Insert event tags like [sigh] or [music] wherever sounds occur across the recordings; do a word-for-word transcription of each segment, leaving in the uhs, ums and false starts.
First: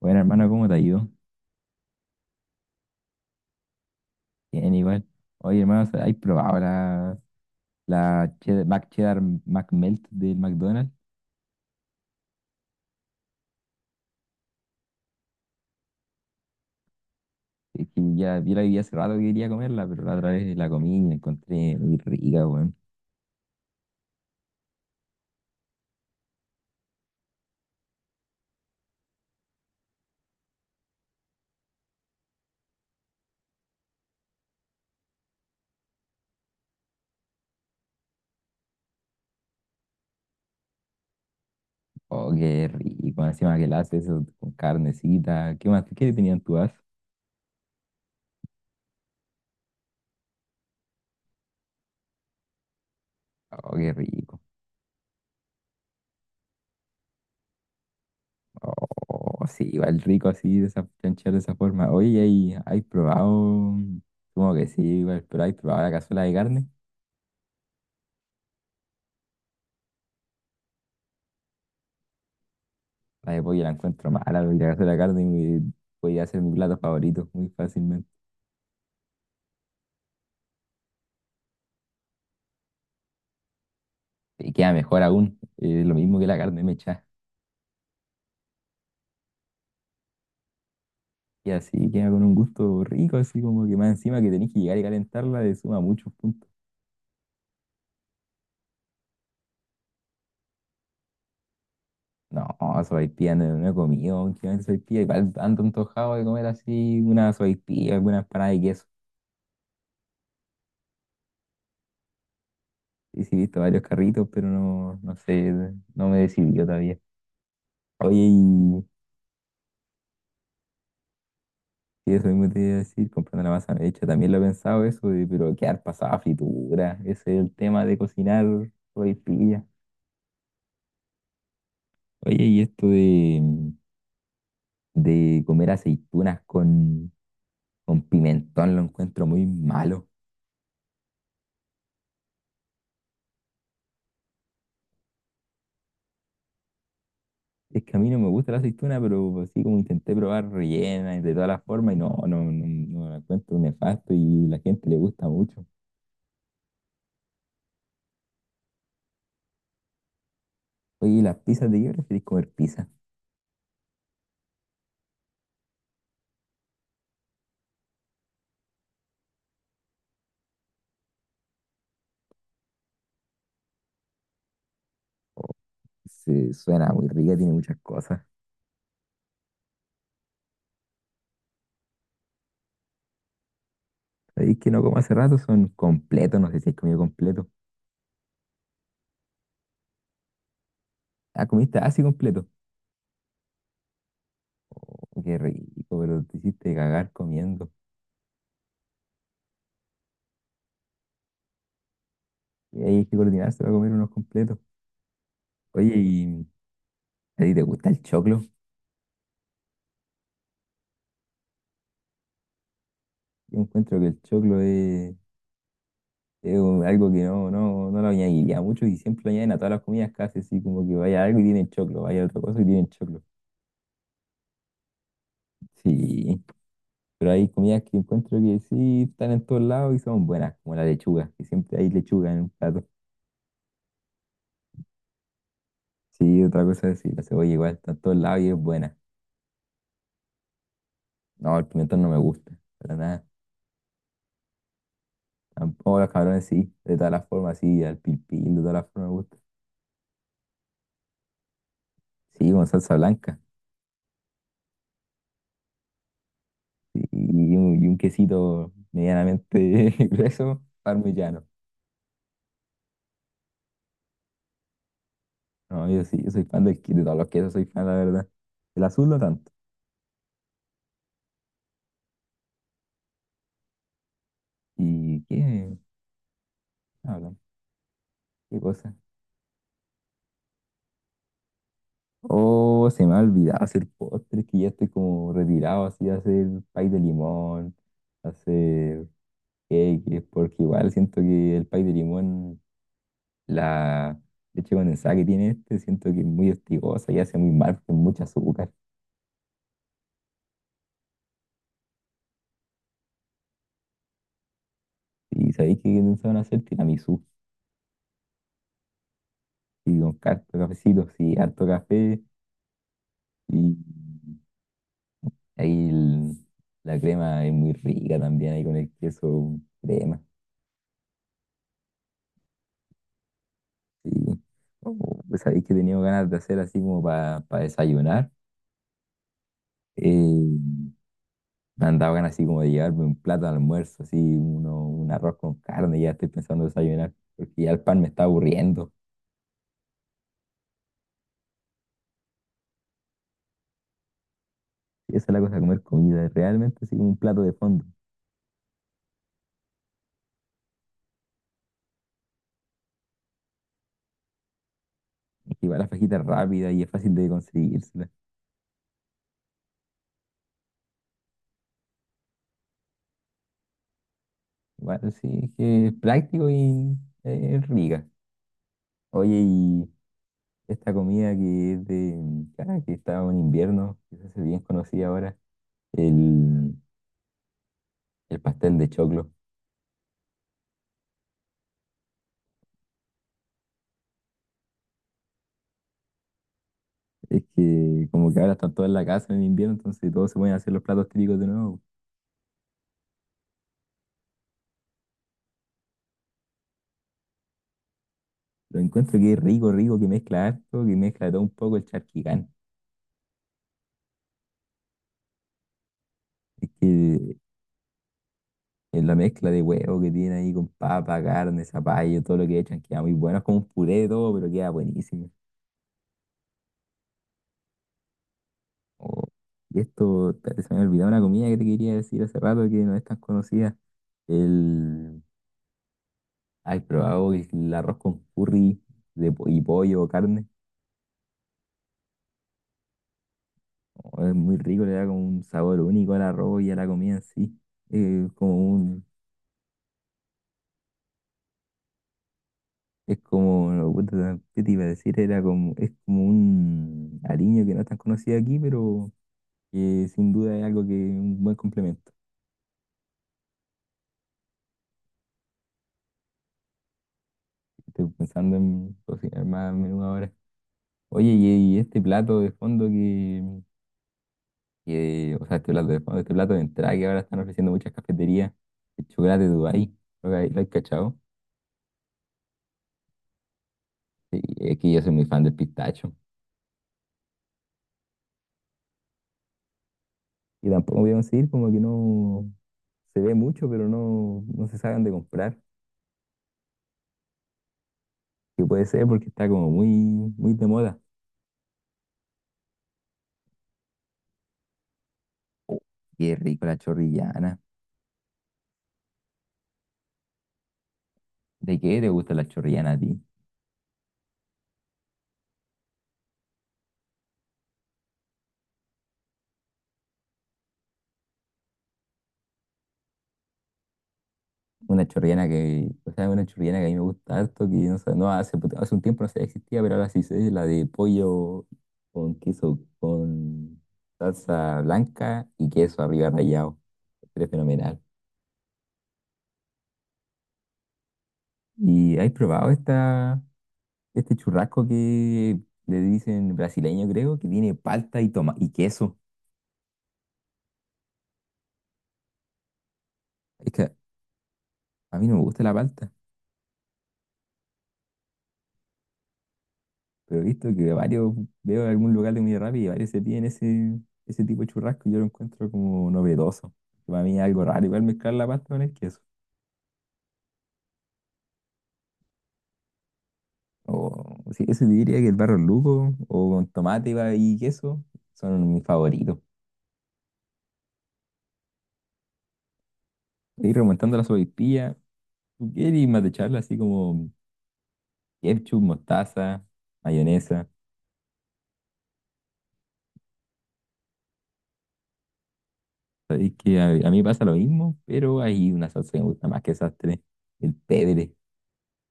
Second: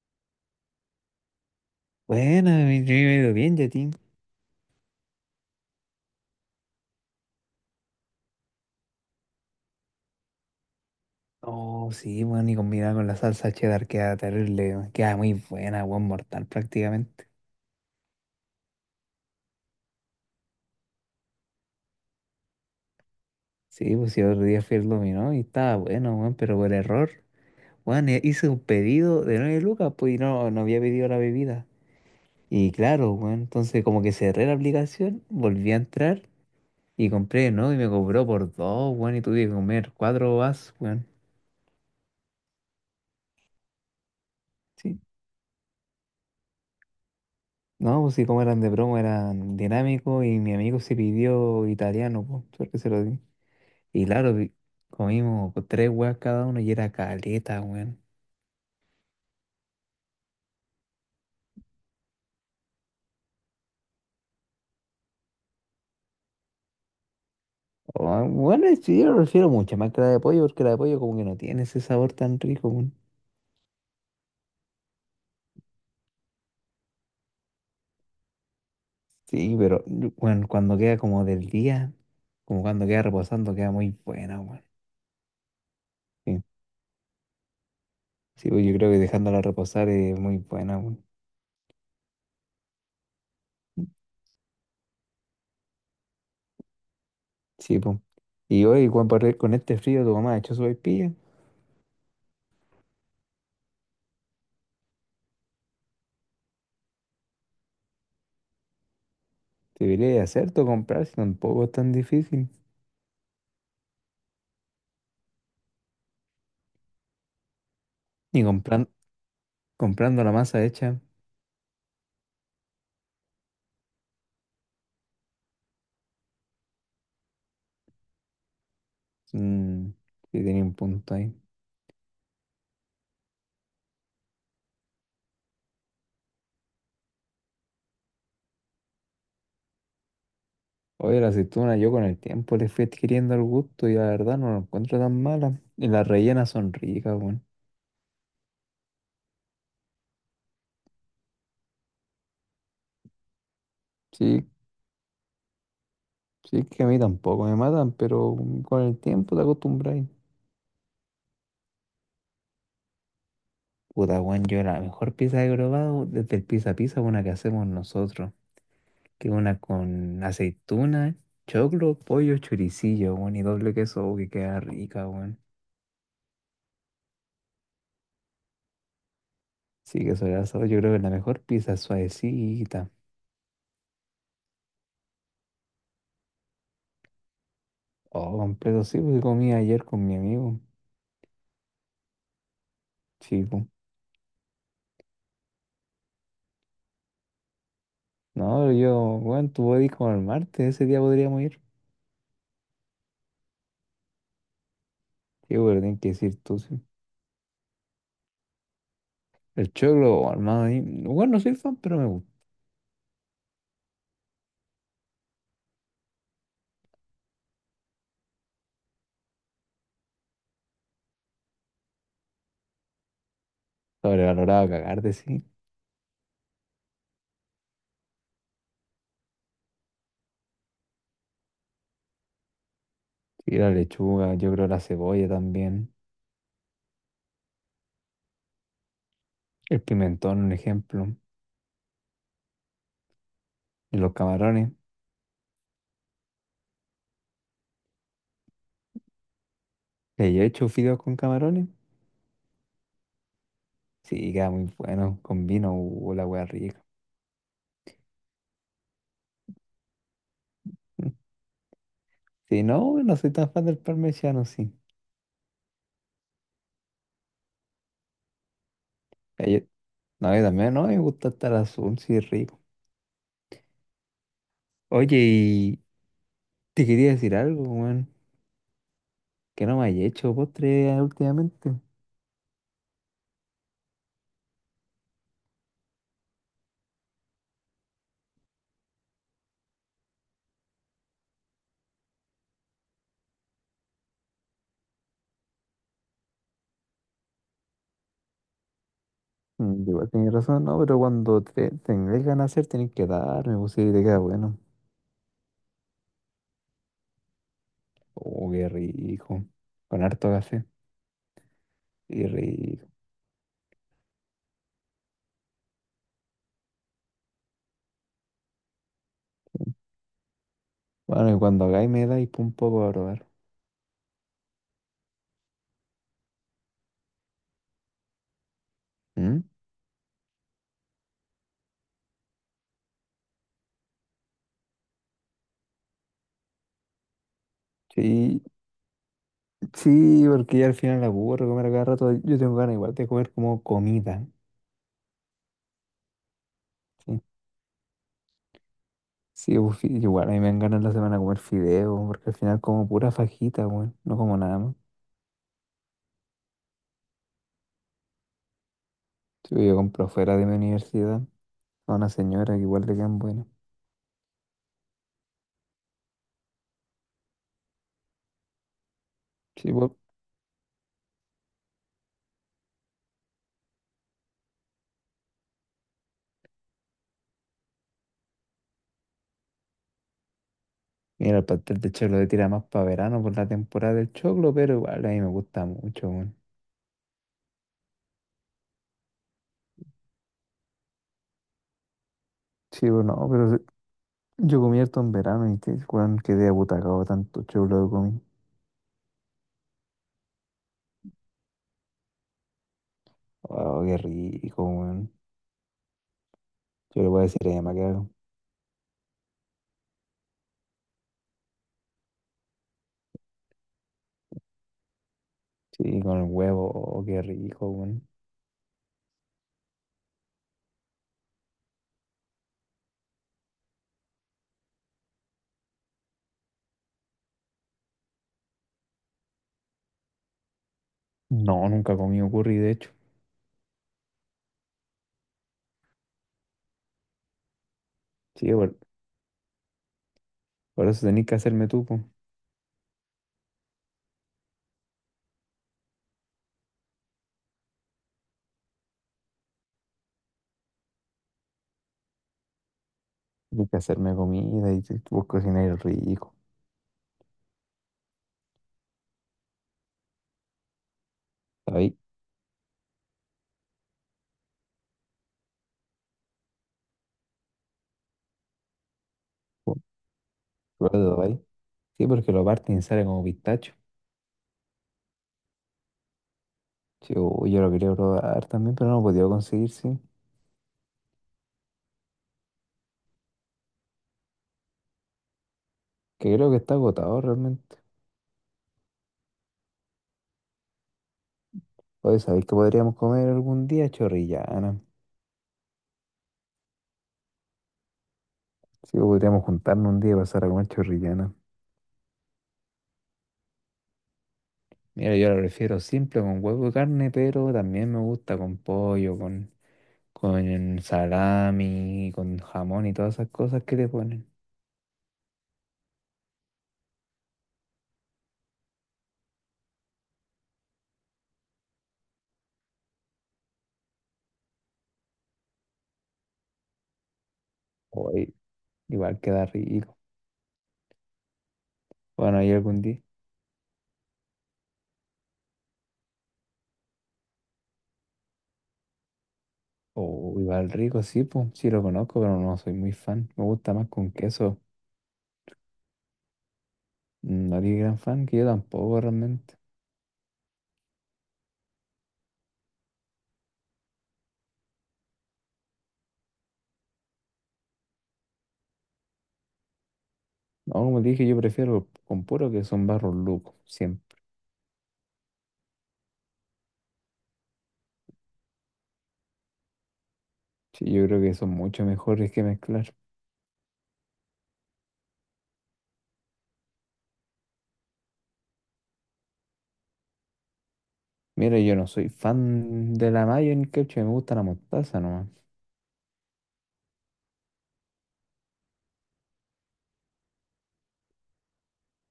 Bueno, hermano, ¿cómo te ha ido? Bueno, mi- yo me he ido bien, Yatín. Bien, igual. Oye, hermano, ¿has probado la, la cheddar, Mac Cheddar McMelt del McDonald's? Oh, sí, bueno, y combinada con la salsa cheddar queda terrible, weón. Queda muy buena, buen mortal prácticamente. Es que ya vi la vi hace rato que quería comerla, pero la otra vez la comí y la encontré muy rica, weón. Sí, pues si otro día fui al dominó y estaba bueno, weón, pero por error, weón, e- hice un pedido de nueve lucas, pues y no, no había pedido la bebida. Y claro, weón, entonces como que cerré la aplicación, volví a entrar y compré, ¿no? Y me cobró por dos, weón, y tuve que comer cuatro vasos, weón. Oh, qué rico. Encima que la hace eso con Sí. carnecita. ¿Qué más? ¿Qué tenían tú as? No, pues sí, como eran de broma eran dinámicos y mi amigo se pidió italiano, pues, suerte que se lo di. Oh, qué Y claro, rico. vi- comimos pues, tres weas cada uno y era caleta, weón. Oh, sí, igual rico así, de esa, chanchar de esa forma. Oye, ¿hay, hay probado? Supongo que sí, igual, pero ¿hay probado la cazuela de carne? Oh, bueno, sí, yo prefiero mucho más que la de pollo, porque la de pollo como que no tiene ese sabor tan rico, weón. La de pollo la encuentro mala, voy a ir a hacer la carne y me- voy a hacer mi plato favorito muy fácilmente. Sí, pero bueno, cuando queda como del día, como cuando queda reposando, queda muy buena, Y weón. queda mejor aún, eh, lo mismo que la Sí, carne mechada. sí, pues, yo creo que dejándola reposar es muy buena, weón. Y así queda con un gusto rico, así como que más encima que tenés que llegar y calentarla, le suma muchos puntos. Sí, pues. Y hoy, Juan, por- con este frío, tu mamá ha hecho su sopaipilla. No, sopaipilla no, no he comido, últimamente sopaipilla, igual ando antojado de comer así una sopaipilla, alguna empanada de queso. Debería hacerte comprar si tampoco es tan difícil. Y sí, he visto varios carritos, pero no, no sé, no me he decidido todavía. Oye, Y y compran- comprando la masa hecha, Sí, eso mismo te iba a decir, comprando la masa hecha, también lo he pensado eso, de, pero quedar pasada a fritura, ese es el tema de cocinar hoy pilla. mm, sí tenía un punto ahí. Oye, y esto de, de comer aceitunas con, con pimentón lo encuentro muy malo. Oye, la aceituna yo con el tiempo le fui adquiriendo el gusto y la verdad no la encuentro tan mala. Y las rellenas son ricas, bueno. Es que a mí no me gusta la aceituna, pero así como intenté probar rellena y de todas las formas, y no, no, no, no la encuentro nefasto y Sí, la gente le gusta mucho. sí es que a mí tampoco me matan, pero mm, con el tiempo te acostumbras. Oye, ¿y las pizzas de qué preferís comer pizza? Puta, weón, yo la mejor pizza que he probado desde el pizza pizza, una que hacemos nosotros, que es una con aceituna, choclo, pollo, choricillo, weón, y doble queso, oh, que queda rica, weón. Oh, se, suena muy rica, tiene muchas cosas. Sí, que sobre asado, yo creo que la mejor pizza suavecita. Sabéis que no como hace rato, son completos, no sé si has comido completo. Oh, completo, sí, porque comí ayer con mi amigo, Ah, comiste así completo. chico. Oh, qué rico, pero te hiciste cagar comiendo. No, yo, bueno, tú podés ir como el martes, ese día podríamos ir. Y ahí hay que coordinarse para comer unos completos. Sí, pero Oye, tienes que decir ¿y tú, sí. a ti te gusta el choclo? El choclo, oh, hermano, a mí- bueno, no soy fan, pero me gusta. Yo encuentro que el choclo es, es un- algo que no, no, no lo añadiría mucho y siempre lo añaden a todas las comidas casi así, como que vaya algo y tienen choclo, vaya otra cosa y tienen choclo. Sobrevalorado a cagar de sí. Sí, pero hay comidas que encuentro que sí están en todos lados y son buenas, como la lechuga, que siempre hay lechuga en un plato. Sí, la lechuga, yo creo la cebolla también. Sí, otra cosa es decir, la cebolla igual está en todos lados y es buena. El pimentón, un ejemplo. No, el pimentón no me gusta, para nada. Y los camarones. Tampoco los cabrones sí, de todas las formas, sí, al pil pil, de todas las formas me gusta. ¿Le he hecho fideos con camarones? Sí, con salsa blanca. Sí, queda muy bueno. Con vino, uh, la wea rica. Sí, y un, y un quesito medianamente [laughs] grueso, [laughs] parmesano. Si no, no soy tan fan del parmesano, sí. No, yo sí, yo soy fan del, que- de todos los quesos, soy fan, la verdad. El azul no tanto. Ay no, yo también, no, me gusta estar azul, sí, es rico. Oye, ¿Y qué y te quería decir hablan? algo, weón, ¿Qué cosa? que no me hayas hecho postre eh, últimamente. Oh, se me ha olvidado hacer postres, que ya estoy como retirado así, hacer pay de limón, hacer. que, que es porque igual siento que el pay de limón, la leche condensada que tiene este, siento que es muy hostigosa y hace muy mal porque es mucho azúcar. Mm, igual tenés razón, no, pero cuando te, tenés ganas de hacer, tenés que darme, pues sí, te queda bueno. Y sabéis que van a hacer tiramisú Oh, qué rico. y Con con harto harto café, cafecito, sí, harto café qué rico. y ahí el- la crema es muy rica también ahí con el queso crema. Bueno, y cuando hagáis me dais pa' un poco a probar. Sí. Oh, pues sabéis que he tenido ganas de hacer así como para desayunar. ¿Mm? eh, Me han dado ganas así como de llevarme un plato de almuerzo, así uno, un arroz con carne, ya estoy pensando desayunar, porque ya el pan me está Sí, aburriendo. sí, porque ya al final la aburro comer a cada rato. Yo tengo ganas igual de comer como comida. Y esa es la cosa, comer comida, es realmente así como un Sí. plato de fondo. Sí, pues, fi- igual a mí me dan ganas la semana de comer fideo, porque al final como pura fajita, weón, no como nada más. Y igual la fajita es rápida y es fácil de conseguírsela. Sí, yo compro fuera de mi universidad a una señora que igual le quedan buenas. Igual sí, es que es práctico y eh, es rica. Oye, Sí, y pues, esta comida que es de, ah, que está en invierno, que se hace bien conocida ahora, el, el pastel de choclo. mira, el pastel de choclo le tira más para verano por la temporada del choclo, pero igual a mí me gusta mucho, weón. Es que como que ahora están todos en la casa en invierno, entonces todos se pueden hacer los platos típicos de nuevo. Sí, pues no, pero se- yo comí harto en verano y te, weón, quedé abutacado tanto choclo que comí. Lo encuentro que es rico, rico, que mezcla harto, que mezcla de todo un poco el charquicán. Oh, qué rico, weón. Es Yo le voy a que decir a mi mamá que haga. es la mezcla de huevo que tiene ahí con papa, carne, zapallo, todo lo que echan, queda muy bueno. Es como un puré de todo, pero queda buenísimo. Sí, con el huevo, oh, qué rico, weón. Oh, y esto, espérate, se me olvidó una comida que te quería decir hace rato que no es tan conocida. El, ¿Has probado el arroz con curry de, po- y pollo o carne? No, nunca he comido curry, de hecho. Oh, es muy rico, le da como un sabor único al arroz y a la comida en sí. Eh, Sí, como weón. un Por eso tenés que hacerme tú, po. Es como, no, puta, ¿qué te iba a decir? Era como, es como un aliño que no es tan conocido aquí, pero que sin duda es algo que es un buen complemento. Tenés que hacerme comida y te- vos cocináis rico. Estoy pensando en cocinar más a menudo ahora. Oye, y, y ¿Sabéis? este plato de fondo que, que- o sea, este plato de fondo, este plato de entrada que ahora están ofreciendo muchas cafeterías, el chocolate de Po, Dubái, ¿lo hay, lo hay cachado? ¿lo ahí? Sí, porque lo parten y sale como pistacho. Sí, es que yo soy muy fan del pistacho. Sí, uy, yo lo quería probar también, pero no lo he podido conseguir, sí. Y tampoco voy a conseguir, como que no se ve mucho, pero no, no se saben de comprar. Que creo que está agotado realmente. Que puede ser porque está como muy, muy de moda. Oye, ¿sabéis que podríamos comer algún día chorrillana? Oh, qué rico la chorrillana. Sí, o podríamos juntarnos un día y pasar a comer chorrillana. ¿De qué te gusta la chorrillana a ti? Mira, yo lo prefiero simple con huevo y carne, pero también me gusta con pollo, con, con salami, con jamón y todas esas cosas que le ponen. Una chorrillana que, o sea, una chorrillana que a mí me gusta harto, que no sé, no hace, hace un tiempo no sé, existía, pero ahora sí sé, la de pollo con queso, con salsa blanca y queso arriba rallado. Es fenomenal. Oye, igual queda rico. ¿Y has Bueno, y probado algún día. esta, este churrasco que le dicen brasileño, creo, que tiene palta y toma y queso? Oh, igual rico, sí, pues, sí lo conozco, pero no soy muy fan. Me Es gusta más que con queso. a mí no me gusta la palta. No eres gran fan, que yo tampoco realmente. Pero he visto que varios, veo en algún lugar de comida rápida y varios se piden ese, ese tipo de churrasco y yo lo encuentro como novedoso. Para mí es algo raro, igual mezclar la pasta con el queso. No, como te dije, yo prefiero con puro que son barros locos, siempre. O sí, eso te diría que el barro luco o con tomate y ba- y queso son mis favoritos. Sí, yo creo que son mucho mejores que mezclar. Y remontando a la sopaipilla, tú quieres más de charla así como ketchup, mostaza, mayonesa. Mira, yo no soy fan de la mayo ni ketchup, me gusta la mostaza nomás. Sabéis que a, a mí pasa lo mismo, pero hay una salsa que me gusta más que esas tres, el pebre.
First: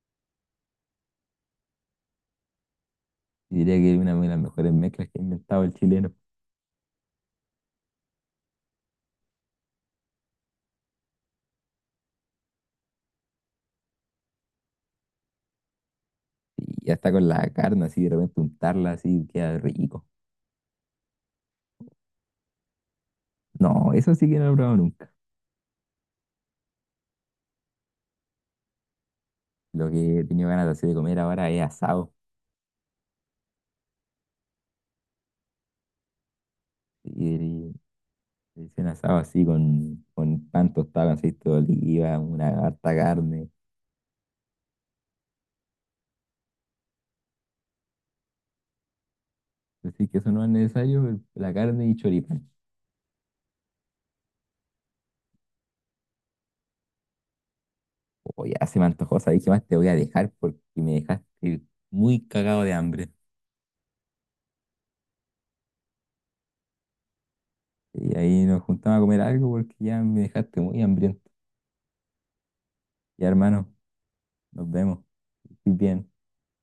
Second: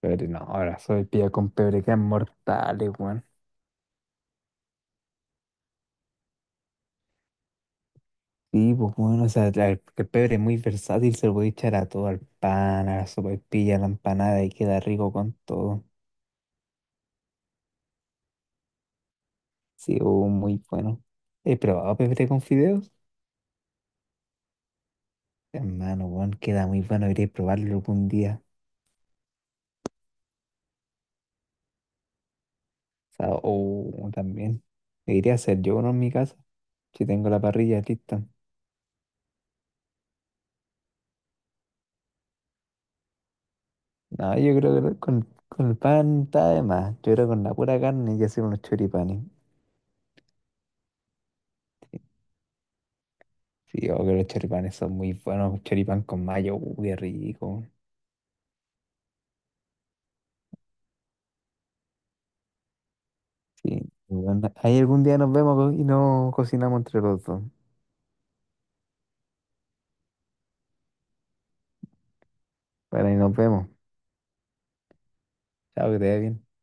Pero no, ahora soy pilla con pebre que es mortal, weón. Diría que es una de las mejores mezclas que ha inventado el chileno. Sí, pues bueno, o sea, la- el pebre es muy versátil, se lo puede echar a todo, al pan, a la sopaipilla, a la empanada y queda rico con todo. Y hasta con la carne así, de repente untarla así, queda Sí, rico. oh, muy bueno. ¿He probado pebre con fideos? No, eso sí que no lo he probado nunca. Hermano, bueno, queda muy bueno, iré a probarlo algún día. Lo que he tenido ganas así de comer ahora es asado. O sea, oh, también. Me iré a hacer yo uno en mi casa, si tengo la Y parrilla lista. y hice un asado así con, con pan tostado, con aceite de oliva, una harta carne. No, yo creo que con, con el pan está de más. Yo creo que con la pura carne y hacer unos choripanes. Así que eso no es necesario, el- la carne y choripán. Sí, oh, que los choripanes son muy buenos, choripán con mayo, uy, qué rico. Oye, ya se me antojó, ¿sabes qué más te voy a dejar? Porque me dejaste muy cagado de hambre. Sí. Bueno, ahí algún día nos vemos pues, y nos cocinamos entre los dos. Y ahí nos juntamos a comer algo porque ya me dejaste muy hambriento. Para ahí Ya nos vemos. hermano, nos vemos. Que estés Chao, que te bien. vaya bien.